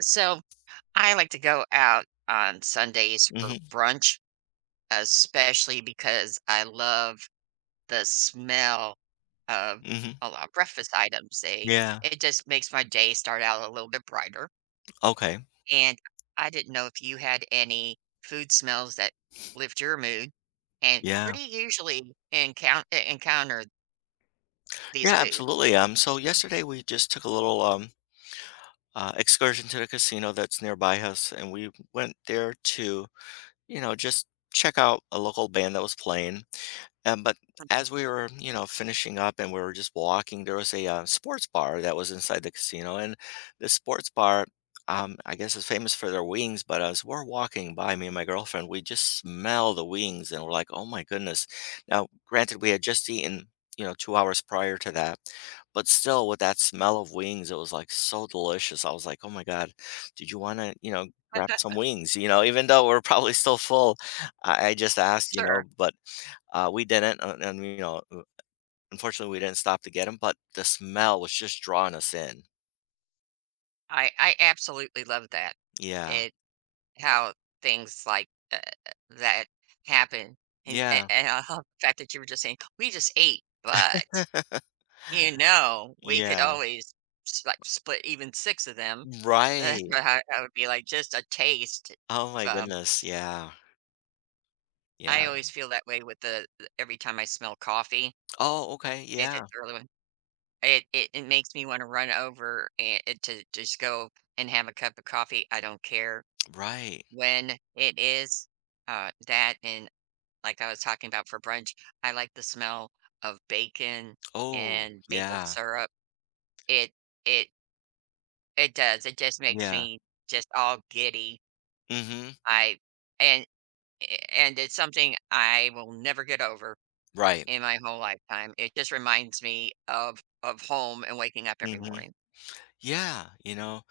So I like to go out on Sundays for Mhm, brunch, especially because I love the smell of mhm. a lot of breakfast items. They Yeah, It just makes my day start out a little bit brighter. okay. And I didn't know if you had any food smells that lift your mood. And where Yeah. do you usually encounter these Yeah, foods? absolutely, so yesterday we just took a little, excursion to the casino that's nearby us, and we went there to just check out a local band that was playing. But Mhm. as we were, finishing up and we were just walking, there was a sports bar that was inside the casino, and the sports bar, I guess, is famous for their wings. But as we're walking by, me and my girlfriend, we just smell the wings, and we're like, "Oh my goodness!" Now, granted, we had just eaten, you know, 2 hours prior to that, but still, with that smell of wings, it was like so delicious. I was like, "Oh my god, did you want to?" Grab some wings, even though we're probably still full. I just asked, you Sure, know, but, we didn't, and unfortunately, we didn't stop to get them. But the smell was just drawing us in. I absolutely love that. Yeah. It How things like that happen, and Yeah. a and I love the fact that you were just saying, "We just ate, but, you know, we could Yeah. always split even 6 of them." That's Right. what I would be like, "Just a taste." Oh my Um, goodness, yeah. I Yeah. always feel that way with the every time I smell coffee, Oh, okay, if yeah. it's early one it makes me wanna run over and to just go and have a cup of coffee, I don't care Right. when it is, that and like I was talking about for brunch, I like the smell of bacon Oh, and maple yeah. syrup. It it it does. It just makes Yeah. me just all giddy. Mhm. I and and it's something I will never get over Right. in my whole lifetime. It just reminds me of home and waking up every Mhm. morning. Yeah, you know,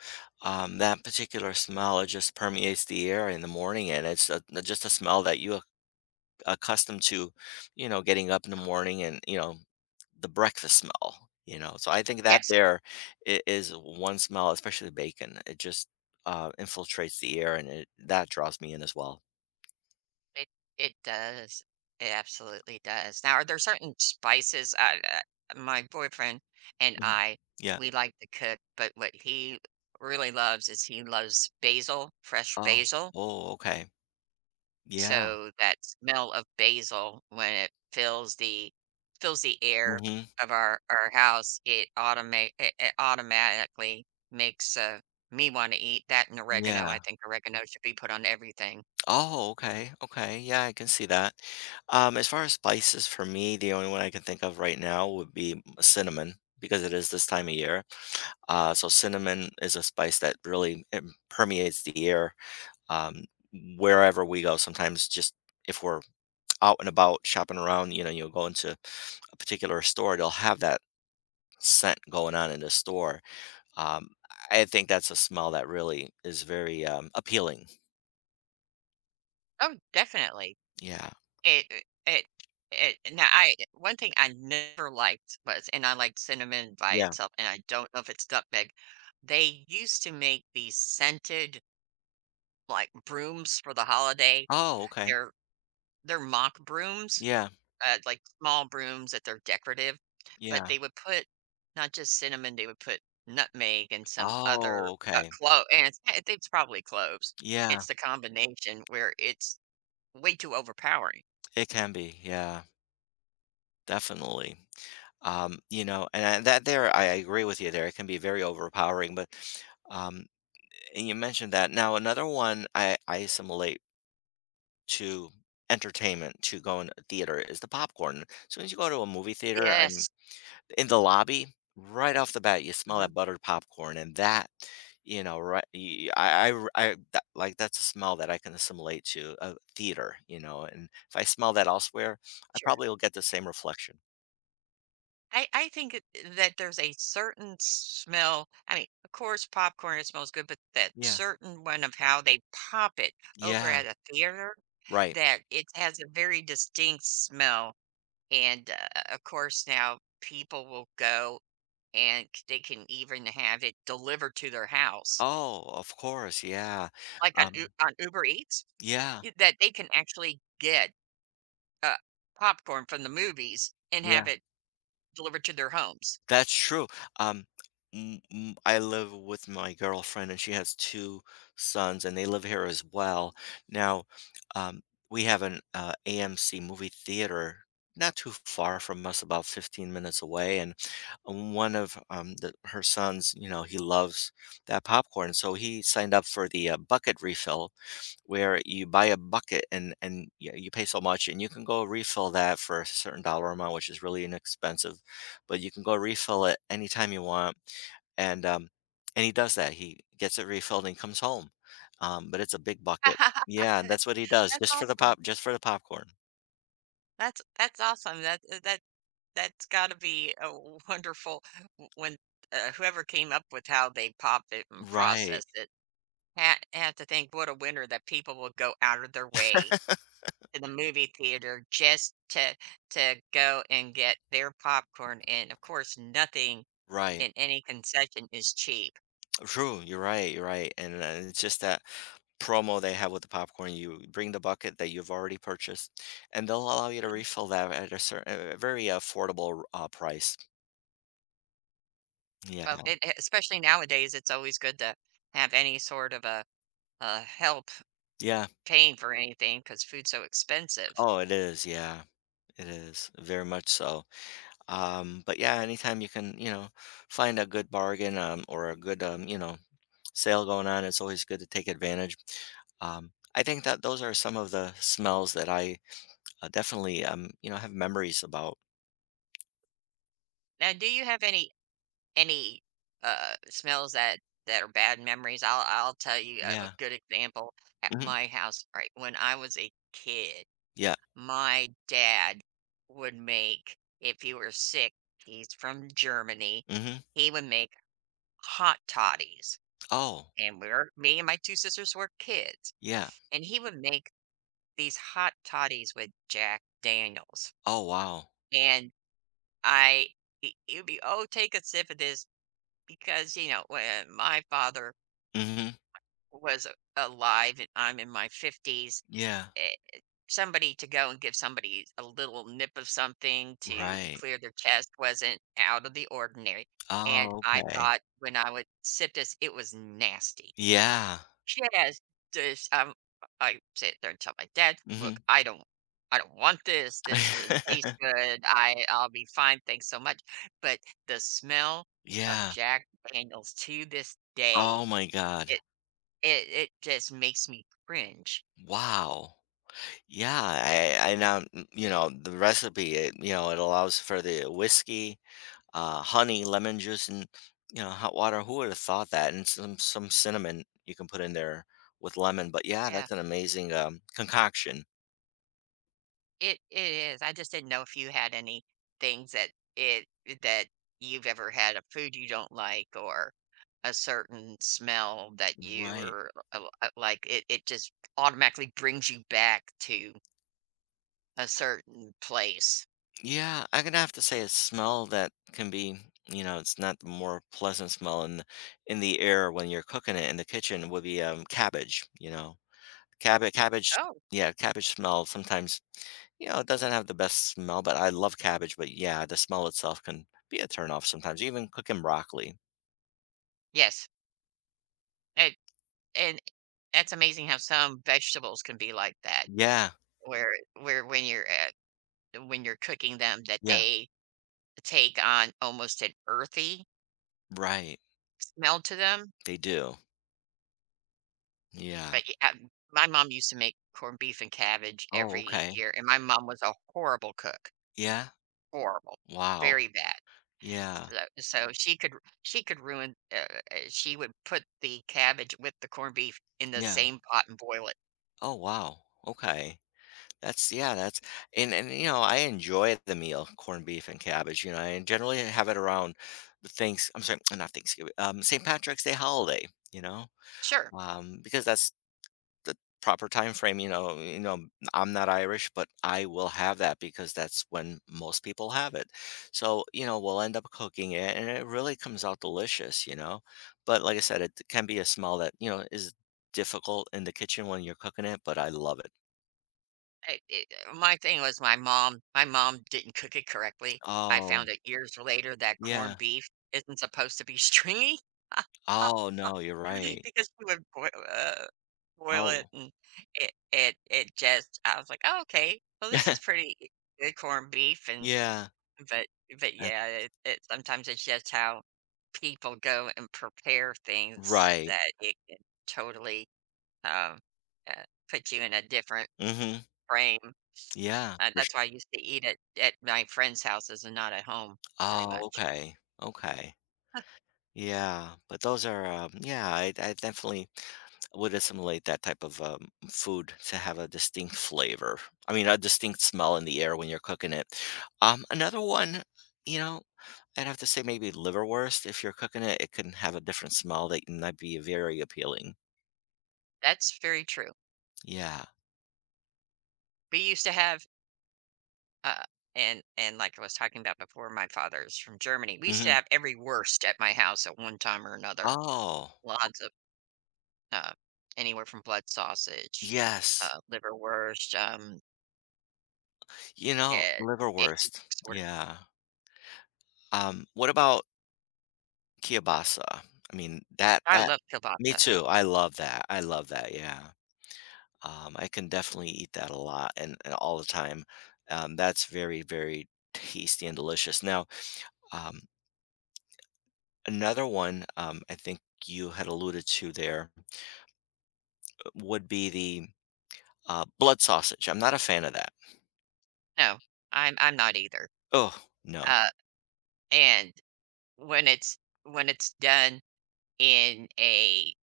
um, that particular smell, it just permeates the air in the morning, and it's a just a smell that you accustomed to, getting up in the morning and, the breakfast smell, you know? So I think that Yes. there is one smell, especially bacon. It just infiltrates the air and it, that draws me in as well. It it does. It absolutely does. Now, are there certain spices I my boyfriend and Mhm. I, Yeah. we like to cook, but what he really loves is he loves basil, fresh Oh, basil. oh, okay. Yeah. So that smell of basil when it fills the air Hmm. of our house, it it automatically makes me want to eat that and oregano. I Yeah. think oregano should be put on everything. Oh, okay. Okay. Yeah, I can see that. As far as spices, for me, the only one I can think of right now would be cinnamon because it is this time of year. So cinnamon is a spice that really permeates the air um, wherever we go. Sometimes just if we're out and about shopping around, you know, you'll go into a particular store, they'll have that scent going on in the store. Um, I think that's a smell that really is very appealing. Oh, definitely. Yeah. It it it Now I one thing I never liked was, and I liked cinnamon by Yeah. itself, and I don't know if it's nutmeg. They used to make these scented, like, brooms for the holiday. Oh, okay. They're they're mock brooms, Yeah. Like, small brooms that they're decorative, but Yeah. they would put not just cinnamon, they would put nutmeg and some Oh, other, okay. clove and it's I think it's probably cloves. Yeah. It's the combination where it's way too overpowering. It can be. Yeah. Definitely. You know, that there, I agree with you there. It can be very overpowering, but um, and you mentioned that. Now, another one I assimilate to entertainment, to go in a theater, is the popcorn. As soon as you go to a movie theater, I'm Yes. in the lobby, right off the bat, you smell Mhm. that buttered popcorn, and that, you know, right, y- I, r- I- that, like that's a smell that I can assimilate to a theater, you know, and if I smell that elsewhere, I Sure. probably will get the same reflection. I I think it- that there's a certain smell. I mean, of course, popcorn it smells good, but that Yeah. certain one of how they pop it over Yeah. at a theater Right. that it has a very distinct smell. And of course, now people will go and they can even have it delivered to their house, Oh, of course, yeah. like on Um, Uber Eats, yeah, that they can actually get uh, popcorn from the movies and yeah, have it delivered to their homes. that's true. Um, I live with my girlfriend, and she has two sons, and they live here as well. Now, um, we have an AMC movie theater not too far from us, about 15 minutes away, and one of her sons, you know, he loves that popcorn, so he signed up for the bucket refill where you buy a bucket and you pay so much and you can go refill that for a certain dollar amount, which is really inexpensive, but you can go refill it anytime you want. And um and he does that. He gets it refilled and comes home, but it's a big bucket. Yeah, that's what he does, That's just for the awesome. Popcorn. That's awesome. That that that's got to be a wonderful when whoever came up with how they pop it and Right. process it had, had to think what a winner that people will go out of their way to the movie theater just to go and get their popcorn. And of course, nothing Right. in any concession is cheap. True, you're right, and, it's just that promo they have with the popcorn, you bring the bucket that you've already purchased, and they'll allow you to Mhm. refill that at a certain a very affordable, price. Yeah. But e- especially nowadays, it's always good to have any sort of a help Yeah. paying for anything because food's so expensive. Oh, it is, yeah, it is, very much so. But, yeah, anytime you can, you know, find a good bargain, or a good, you know, sale going on, it's always good to take advantage. I think that those are some of the smells that I definitely, you know, have memories about. Now, do you have any any smells that that are bad memories, I'll tell you a Yeah. good example at Mm. my house, right? When I was a kid, Yeah. my dad would make if you were sick, he's from Germany, Mhm. he would make hot toddies, Oh, and we we're me and my 2 sisters were kids, yeah. and he would make these hot toddies with Jack Daniels, Oh, wow. and I it would be, "Oh, take a sip of this," because, you know, when my father Mhm. was a- alive and I'm in my 50s, Yeah. eh, somebody to go and give somebody a little nip of something to Right. clear their chest wasn't out of the ordinary, and Oh, I okay. thought when I would sip this, it was nasty. Yeah. Yes, this, um, I sit there and tell my dad, "Look, Mhm. I don't want this. This doesn't taste good. I'll be fine. Thanks so much." But the smell of Yeah. Jack Daniel's to this day Oh my god. It just makes me cringe. Wow. Yeah, I now, you know, the recipe, it, you know, it allows for the whiskey, honey, lemon juice, and, you know, hot water. Who would have thought that? And some cinnamon you can put in there with lemon. But yeah, Yeah, that's an amazing, concoction. It is. I just didn't know if you had any things that it that you've ever had a food you don't like or a certain smell that you Right. or like it just automatically brings you back to a certain place. Yeah, I'm gonna have to say a smell that can be, you know, it's not the more pleasant smell in the air when you're cooking it in the kitchen would be cabbage, you know. Cabbage, Oh, yeah, cabbage smell sometimes, you know, it doesn't have the best smell, but I love cabbage, but yeah, the smell itself can be a turnoff sometimes, even cooking broccoli. yes. And and that's amazing how some vegetables can be like that Yeah, where when when you're cooking them that yeah, they take on almost an earthy right. smell to them, They do. Yeah. but yeah, my mom used to make corned beef and cabbage Oh, every okay. year, and my mom was a horrible cook, Yeah. horrible, Wow. very bad. Yeah. So she could ruin, she would put the cabbage with the corned beef in the Yeah. same pot and boil it. Oh, wow. Okay. That's yeah, that's and, You know, I enjoy the meal, corned beef and cabbage, you know, I generally have it around the not Thanksgiving, St. Patrick's Day holiday, you know, Sure, because that's the proper time frame, you know, I'm not Irish, but I will have that because that's when most people have it. So, you know, we'll end up cooking it, and it really comes out delicious, you know? But like I said, it can be a smell that, you know, is difficult in the kitchen when you're cooking it, but I love it. I it my thing was my mom didn't cook it correctly. I Oh, found out years later that yeah. corned beef isn't supposed to be stringy. Oh, no, you're right. Because we would boil it Oh. and it just I was like, "Oh, okay. Well, this is pretty good corned beef," and Yeah, but but, that. yeah, it sometimes it's just how people go and prepare things Right. that it can totally, um, uh, put you in a different Mhm. frame. Yeah, for su That's why I used to eat at my friends' houses and not at home very Oh, much. okay. Okay. Yeah, but those are, yeah, I definitely would assimilate that type of, food to have a distinct flavor. I mean, a distinct smell in the air when you're cooking it. Another one, you know, I'd have to say maybe liverwurst. If you're cooking it, it can have a different smell that might be very appealing. That's very true. Yeah. We used to have Uh, and like I was talking about before, my father's from Germany. We used to Mhm. have every worst at my house at one time or another. Oh, Lots of uh, anywhere from blood sausage, yes. Liverwurst, You know, eh, any liverwurst. sort of. Yeah. What about kielbasa? I mean, that I that love me kielbasa. too. I love that. I love that. Yeah. I can definitely eat that a lot and all the time. That's very, very tasty and delicious. Now, um, another one I think you had alluded to there would be the blood sausage. I'm not a fan of that. No, I'm not either. Oh, no. Uh, and when it's done in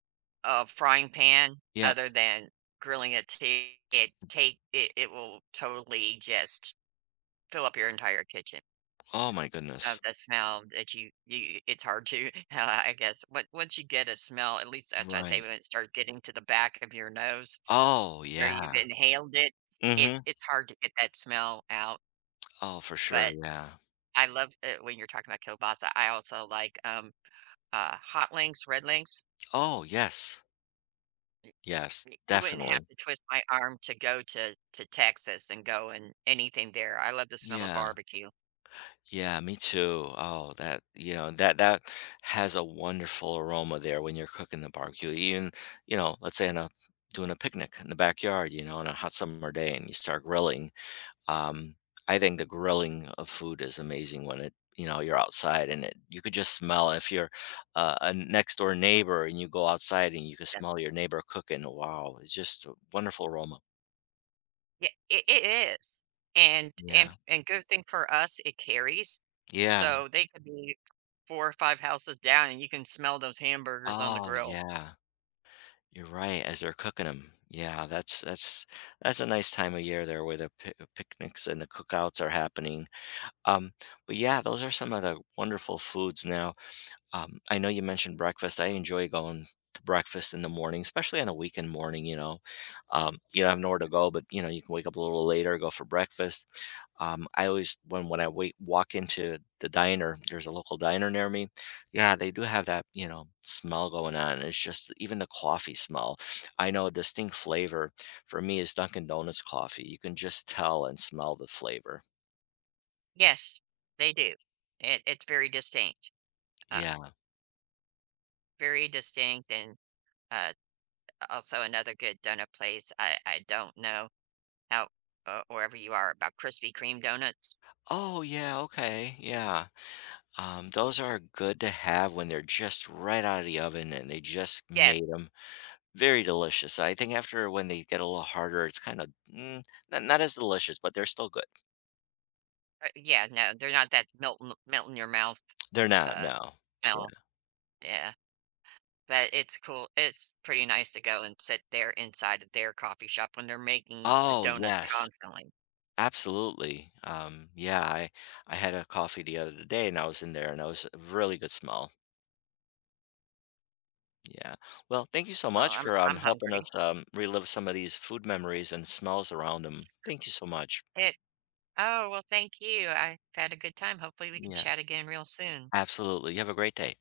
a frying pan, Yeah. other than grilling it, it it will totally just fill up your entire kitchen Oh, my of goodness. the smell that you it's hard to, I guess, but once you get a smell, at least that's what I say Right. when it starts getting to the back of your nose Oh, where yeah. you've inhaled it, Mm-hmm. It's hard to get that smell out, Oh, for sure. but Yeah. I love it when you're talking about kielbasa. I also like, hot links, red links. Oh, yes. Yes, Y You wouldn't have definitely. to twist my arm to go to Texas and go and anything there. I love the smell of Yeah. barbecue. Yeah, me too. Oh, that, you know, that that has a wonderful aroma there when you're cooking the barbecue. Even, you know, let's say in a doing a picnic in the backyard, you know, on a hot summer day and you start grilling. Um, I think the grilling of food is amazing when it, you know, you're outside and it, you could just smell if you're a next door neighbor and you go outside and you can smell your neighbor cooking. Wow, it's just a wonderful aroma. Yeah, it is, and Yeah. Good thing for us, it carries, Yeah. so they could be 4 or 5 houses down, and you can smell those hamburgers on the Oh, grill. yeah. You're right, as they're cooking them. Yeah, that's a nice time of year there where the pi picnics and the cookouts are happening. Um, but yeah, those are some of the wonderful foods now. I know you mentioned breakfast. I enjoy going to breakfast in the morning, especially on a weekend morning, you know. You don't have nowhere to go, but, you know, you can wake up a little later, go for breakfast. I always when I wait walk into the diner. There's a local diner near me. Yeah, they do have that, you know, smell going on. It's just even the coffee smell. I know a distinct flavor for me is Dunkin' Donuts coffee. You can just tell and smell the flavor. Yes, they do. It's uh, Yeah. very distinct, and, uh, also another good donut place, I don't know how wherever you are about Krispy Kreme donuts. Oh yeah, okay. Yeah. Those are good to have when they're just right out of the oven and they just made Yes, them. Very delicious. I think after when they get a little harder, it's kind of mm, not, not as delicious, but they're still good. Yeah, no, they're not that melt in your mouth, They're not, uh, no. Yeah. smell, yeah. But it's pretty nice to go and sit there inside of their coffee shop when they're making the Oh, donuts yes. constantly. Absolutely. I had a coffee the other day and I was in there and it was a really good smell. Yeah. Well, thank you so Well, much for I'm helping hungry. us relive some of these food memories and smells around them. Thank you so much. It Oh, well, thank you. I've had a good time. Hopefully, we can Yeah, chat again real soon. absolutely. You have a great day.